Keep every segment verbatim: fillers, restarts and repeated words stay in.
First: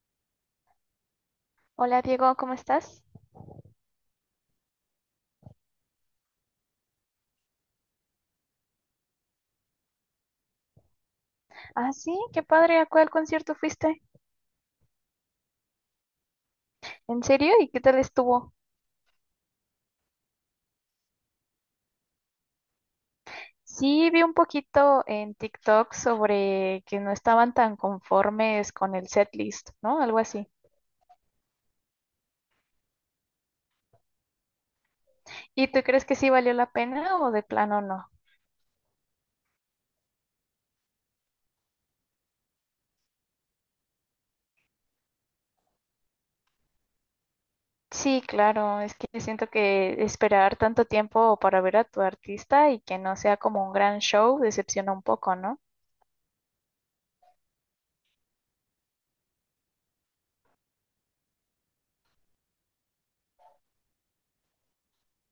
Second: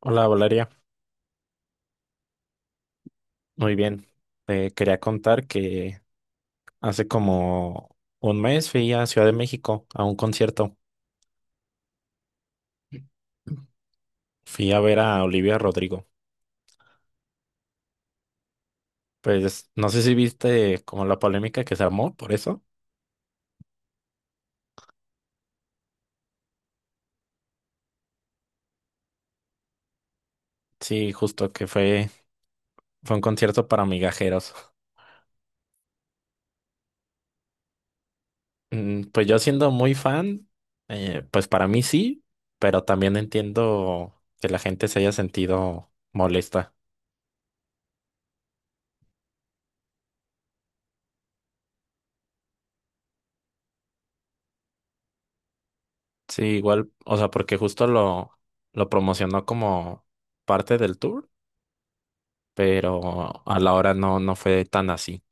Hola Valeria, Hola Diego, ¿cómo estás? muy bien. Te quería contar que hace como un mes fui a Ciudad de México a un concierto. Ah, sí, qué padre, ¿a cuál concierto fuiste? Fui a ver a Olivia Rodrigo. ¿En serio? ¿Y qué tal estuvo? Pues no sé si viste como la polémica que se armó por eso. Sí, vi un poquito en TikTok sobre que no estaban tan conformes con el setlist, ¿no? Algo así. Sí, justo que fue, fue un concierto para migajeros. ¿Y tú crees que sí valió la pena o de plano no? Mm, Pues yo siendo muy fan, eh, pues para mí sí, pero también entiendo que la gente se haya sentido molesta. Sí, claro, es que siento que esperar tanto tiempo para ver a tu artista y que no sea como un gran show decepciona un poco, ¿no? Sí, igual, o sea, porque justo lo, lo promocionó como parte del tour, pero a la hora no, no fue tan así.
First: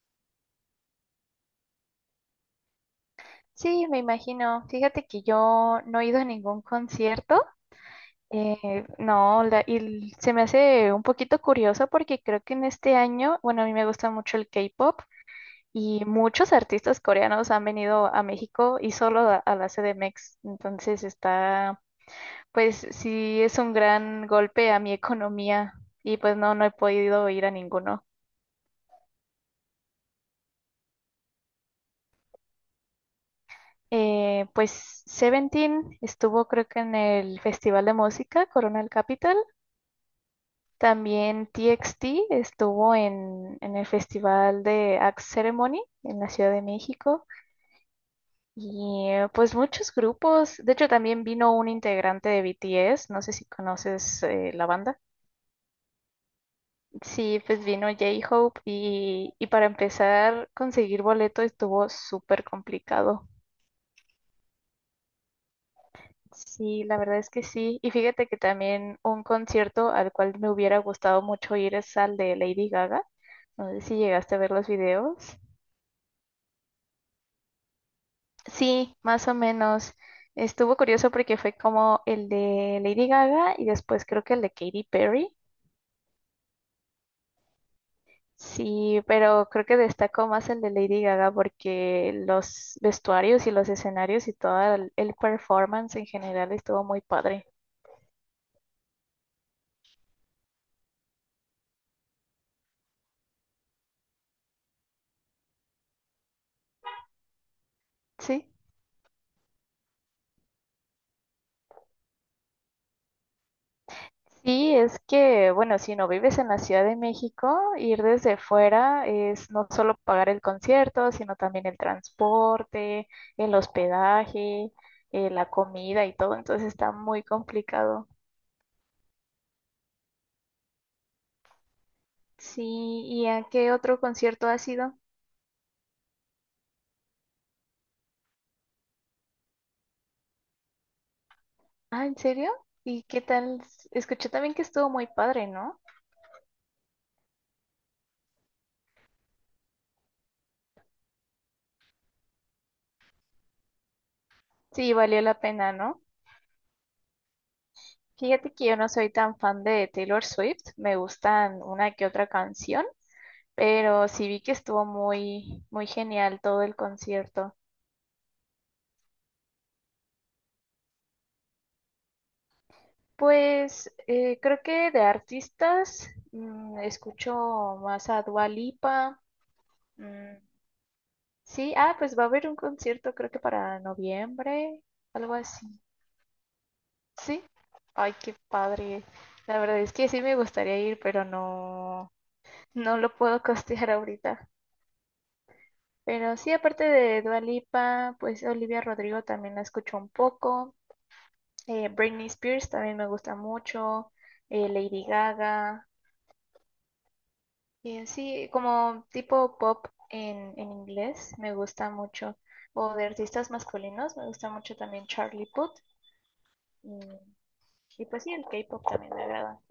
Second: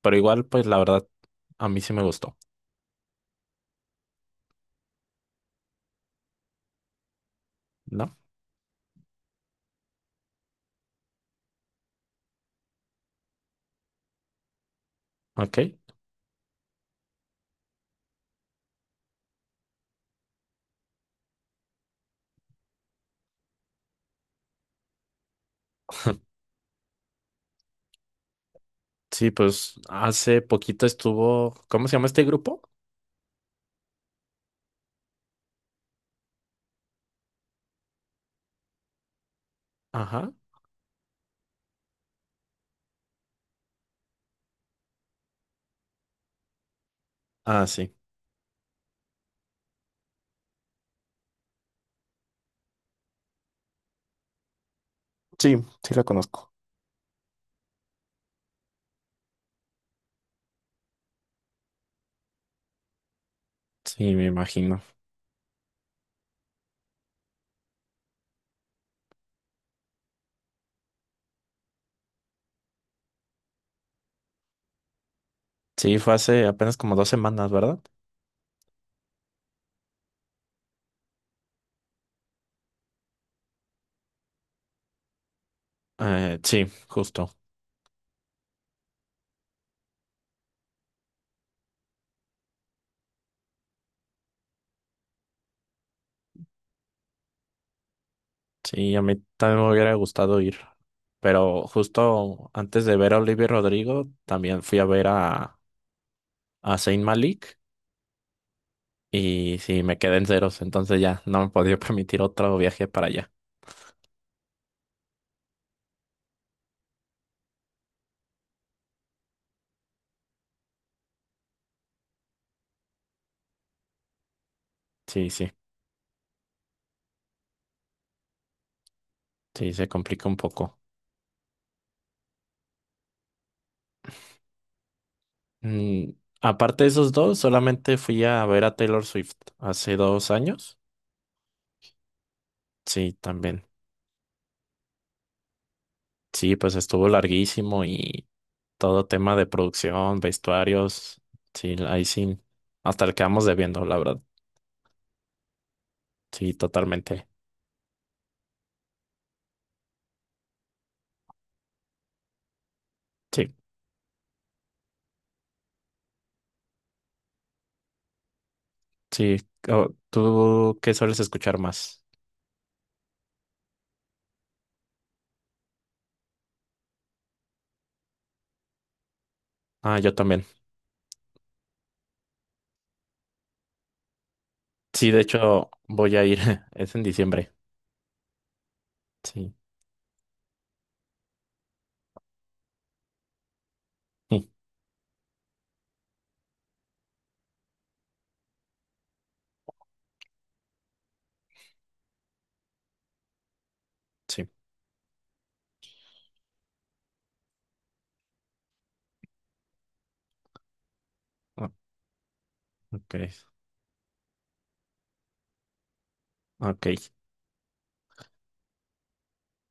Pero igual, pues la verdad, a mí sí me gustó, Sí, me imagino. Fíjate que yo no he ido a ningún concierto. ¿no? Eh, no, la- y l- se me hace un poquito curioso porque creo que en este año, bueno, a mí me gusta mucho el K-pop Ok. y muchos artistas coreanos han venido a México y solo a, a la C D M X. Entonces está, pues sí es un gran golpe a mi economía y pues no, no he podido ir a ninguno. Sí, pues hace poquito estuvo, ¿cómo se llama este grupo? Eh, pues Seventeen estuvo creo que en el Festival de Música Coronel Capital. Ajá. También T X T estuvo en, en el Festival de Axe Ceremony en la Ciudad de México Ah, sí. y eh, pues muchos grupos. De hecho, también vino un integrante de B T S, no sé si conoces eh, la banda. Sí, sí la conozco. Sí, pues vino J-Hope y, y para empezar, conseguir boleto estuvo súper complicado. Sí, me imagino. Sí, la verdad es que sí. Y fíjate que también un concierto al cual me hubiera gustado mucho ir es al de Lady Gaga. No sé si llegaste a ver los videos. Sí, fue hace apenas como dos semanas, ¿verdad? Sí, más o menos. Estuvo curioso porque fue como el de Lady Gaga y después creo que el de Katy Perry. Eh, sí, justo. Sí, pero creo que destacó más el de Lady Gaga porque los vestuarios y los escenarios y todo el el performance en general estuvo muy padre. Sí, a mí también me hubiera gustado ir, pero justo antes de ver a Olivia Rodrigo, también fui a ver a, a Zayn Malik Sí. y sí, me quedé en ceros, entonces ya no me podía permitir otro viaje para allá. Sí, es que, bueno, si no vives en la Ciudad de México, ir desde fuera es no solo pagar el concierto, sino también el transporte, el hospedaje, Sí, eh, la sí, comida y todo, entonces está muy complicado. sí, se complica un poco. Sí, ¿y a qué otro concierto has ido? Mm, Aparte de esos dos, solamente fui a ver a Taylor Swift hace dos años. Ah, ¿en serio? ¿Y Sí, qué tal? también. Escuché también que estuvo muy padre, ¿no? Sí, pues estuvo larguísimo y todo tema de producción, vestuarios, sí, ahí sí, hasta le quedamos debiendo, la verdad. Sí, valió la pena, ¿no? Sí, totalmente. Fíjate que yo no soy tan fan de Taylor Swift, me gustan una que otra canción, Sí, pero sí vi que estuvo muy, muy genial todo el concierto. sí. Oh, ¿tú qué sueles escuchar más? Pues eh, creo que de artistas mm, escucho más a Dua Lipa. Ah, yo mm, también. sí, ah, pues va a haber un concierto creo que para noviembre, Sí, de algo así. hecho, voy a ir. Es en Sí, diciembre. ay, qué padre. Sí, La verdad es que sí me gustaría ir, pero no, no lo puedo costear sí, ahorita. Pero sí, aparte de Dua Lipa, pues Olivia Rodrigo también la escucho un poco. Eh, Britney Spears también me gusta mucho, sí. eh, Lady Gaga, y en sí, como tipo pop en, en inglés me Ah, gusta mucho, o de ok, artistas masculinos me gusta mucho también Charlie Puth, y, ok. y pues sí, el K-pop también me agrada.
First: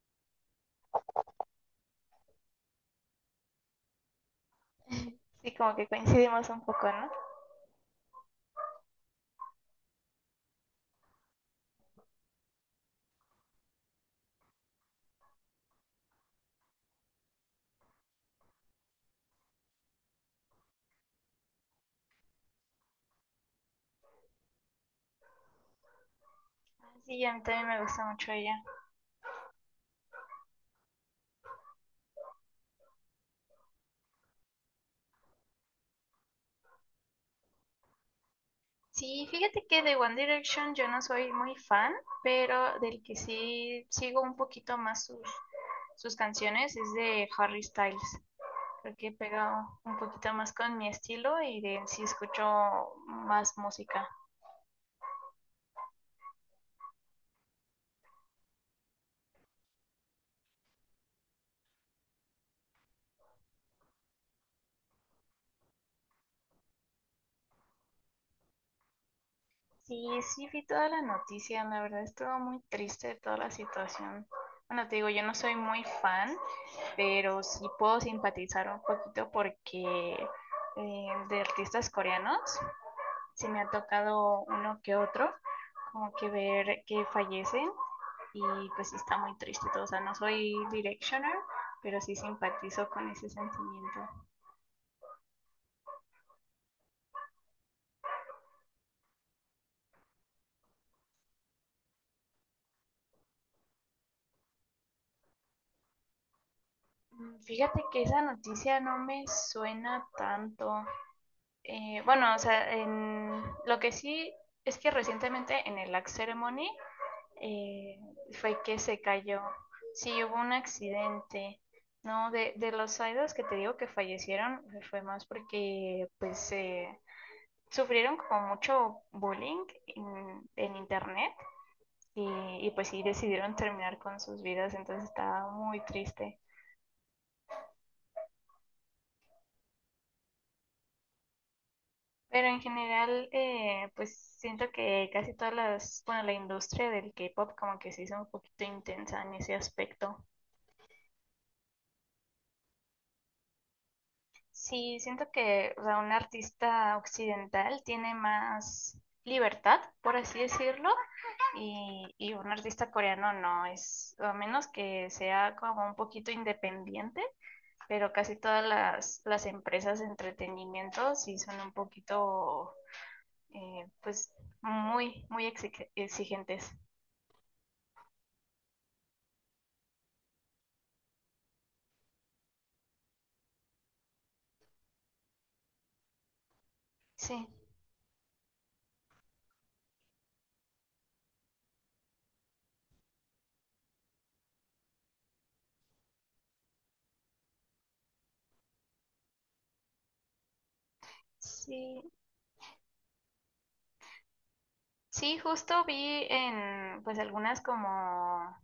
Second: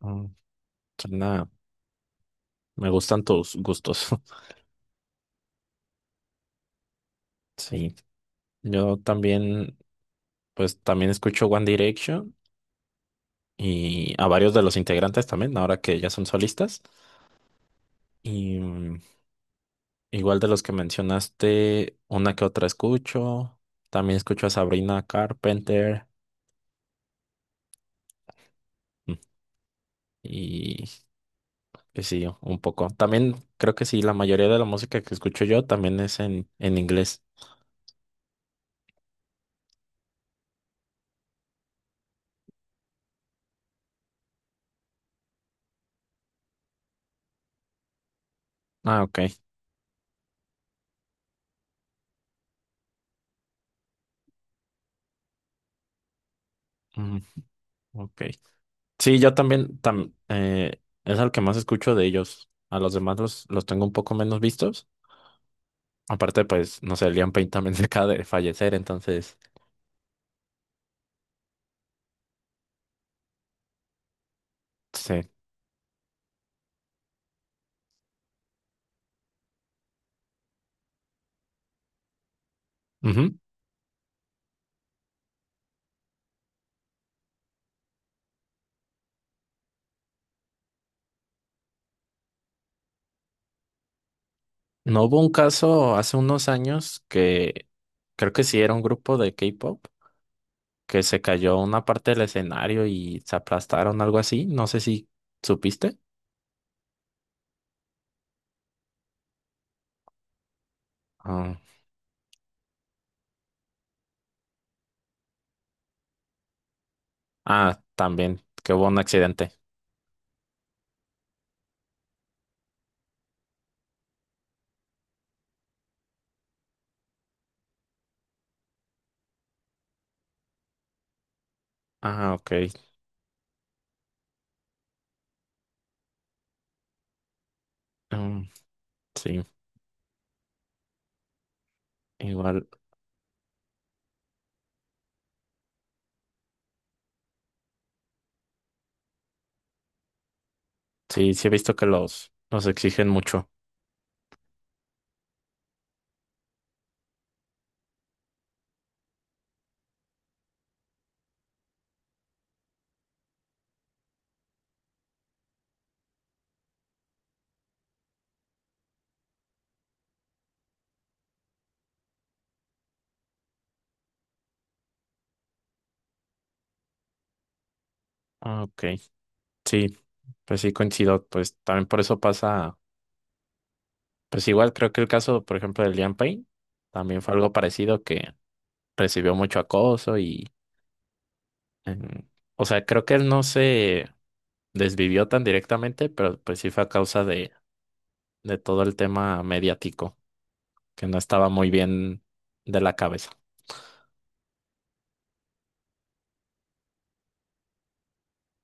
Mm, suena- Me gustan tus gustos. Sí, como que coincidimos un poco, ¿no? Sí. Yo también, pues también escucho One Direction y a varios de los integrantes también, ahora que ya son solistas. Y mm, igual de los que mencionaste, una que otra escucho. También escucho a Sabrina Carpenter. Sí, a mí también me gusta mucho ella. Mm. Y pues sí, un poco. También creo que sí, la mayoría de la música que escucho yo también es en, en inglés. Sí, fíjate que de One Direction yo no soy muy fan, pero del que sí sigo un poquito más sus, sus canciones es de Harry Styles. Creo Ah, que ok. pega un poquito más con mi estilo y de sí escucho más música. Mm, ok. Sí, yo también tam- eh, es al que más escucho de ellos. A los demás los, los tengo un poco menos vistos. Acaparte, pues, no sé, Liam Payne también se acaba de fallecer, entonces, Sí, sí vi toda la noticia, la verdad estuvo muy triste toda la situación. Bueno, te digo, sí. yo no soy muy fan, pero sí puedo simpatizar un poquito porque eh, de artistas coreanos Ujú. sí me ha tocado uno que otro, como que ver que fallecen y pues sí está muy triste todo. O sea, no soy Directioner, pero sí simpatizo con ese sentimiento. ¿No hubo un caso hace unos años que creo que sí era un grupo de K-pop que se cayó una parte del escenario y se aplastaron, algo así? No sé si supiste. Mm, fíjate que esa noticia no me suena tanto. Ah, Eh, bueno, o sea, en- lo que sí es que recientemente en el Axe Ceremony ah, eh, también, fue que que hubo un se cayó. accidente. Sí, hubo un accidente. No, de, de los idols que te digo que fallecieron, eh, fue más porque pues eh, sufrieron como mucho bullying en, en internet y, Ah, ok. y pues sí decidieron terminar con sus vidas, entonces estaba muy triste. Mm, sí, Pero en igual. general, eh, pues siento que casi todas las, bueno, la industria del K-pop como que se hizo un poquito intensa en ese aspecto. Sí, sí he visto que los, los exigen mucho. Sí, siento que, o sea, un artista occidental tiene más libertad, por así decirlo, y, y un artista coreano no es, a menos que sea como un poquito independiente, pero casi todas las, las empresas de entretenimiento sí son un poquito, eh, pues, muy, muy exige- exigentes. Ah, ok. Sí, pues sí coincido. Pues también por eso pasa. Pues igual creo que el caso, por ejemplo, de Liam Payne también fue Sí, algo parecido, que recibió mucho acoso y. em, o sea, creo que él no se desvivió tan directamente, pero pues sí fue a causa de de todo el tema mediático, que no estaba muy sí, bien de la cabeza. sí, justo vi en pues algunas como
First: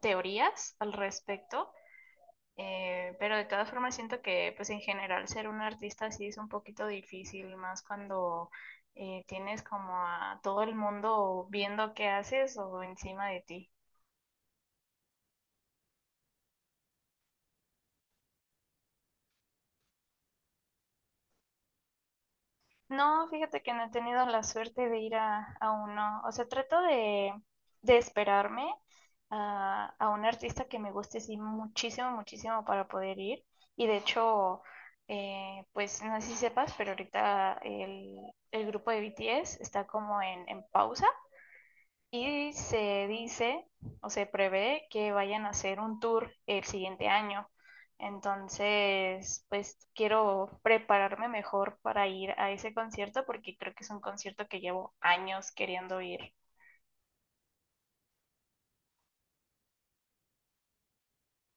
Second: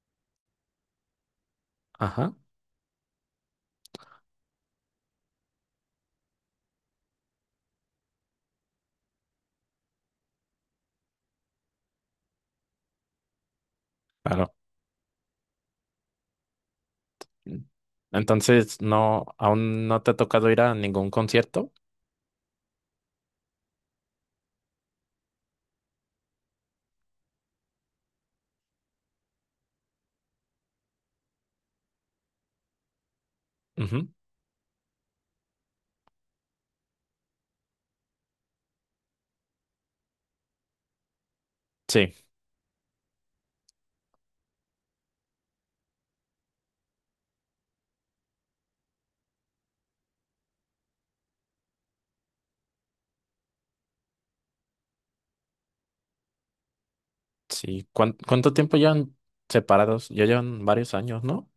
teorías al respecto, Ajá, eh, pero de todas formas siento que pues en general ser un artista sí es un poquito difícil, más cuando eh, tienes como a todo el mundo viendo qué haces o encima de ti. claro. Entonces, no, aún no te ha tocado ir a ningún concierto. No, fíjate que no he tenido la suerte de ir a, a uno. O sea, trato de, de esperarme a, a un artista que me guste sí, muchísimo, muchísimo para poder ir. Y de Ujú, hecho, eh, pues no sé si sepas, pero ahorita el, el grupo de B T S está como en, en pausa. sí, Y se dice o se prevé que vayan a hacer un tour el siguiente año. Entonces, pues quiero prepararme mejor para ir a ese concierto porque creo que es un concierto que llevo años queriendo ir. sí. ¿Cuán- ¿Cuánto tiempo llevan separados? Ya llevan varios años, ¿no?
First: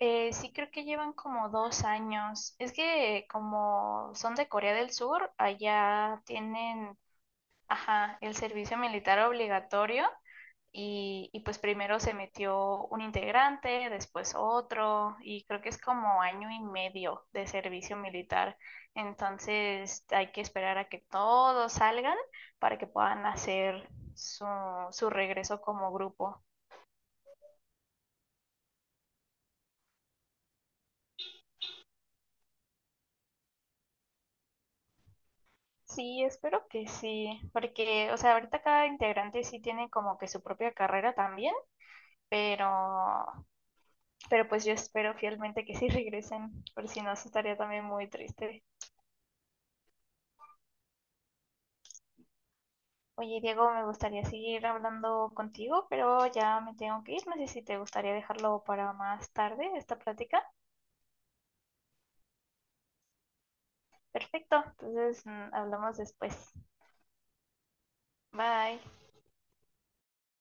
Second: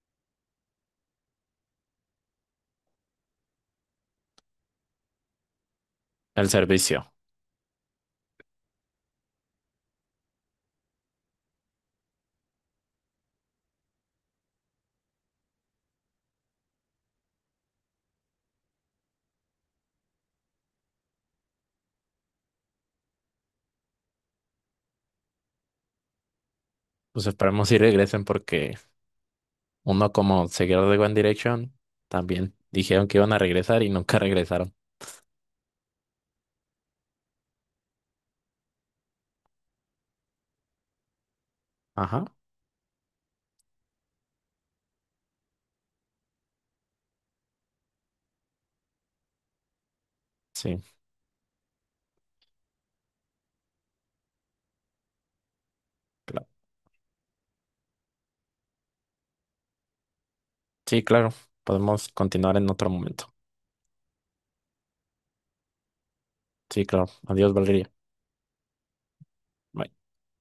Eh, sí creo que llevan como dos años. Es que como son de Corea del Sur, allá El tienen, servicio. ajá, el servicio militar obligatorio. Y, y pues primero se metió un integrante, después otro, y creo que es como año y medio de servicio militar. Entonces hay que esperar a que todos salgan para que puedan hacer su, su regreso como grupo. Pues esperemos si regresen porque uno como seguidor de One Direction también dijeron que iban a regresar y nunca regresaron. Sí, espero que sí, porque, o sea, ahorita cada integrante sí tiene como que su propia carrera también, Ajá, pero, pero pues yo espero fielmente que sí regresen, por si no, sí estaría también muy triste. sí, Oye, Diego, me gustaría seguir hablando contigo, pero claro. ya me tengo que ir. No sé si te gustaría dejarlo para más tarde, esta plática. Sí, claro. Podemos continuar en otro momento. Perfecto, entonces mm, hablamos después. Sí, claro. Adiós, Valeria. Bye. Bye.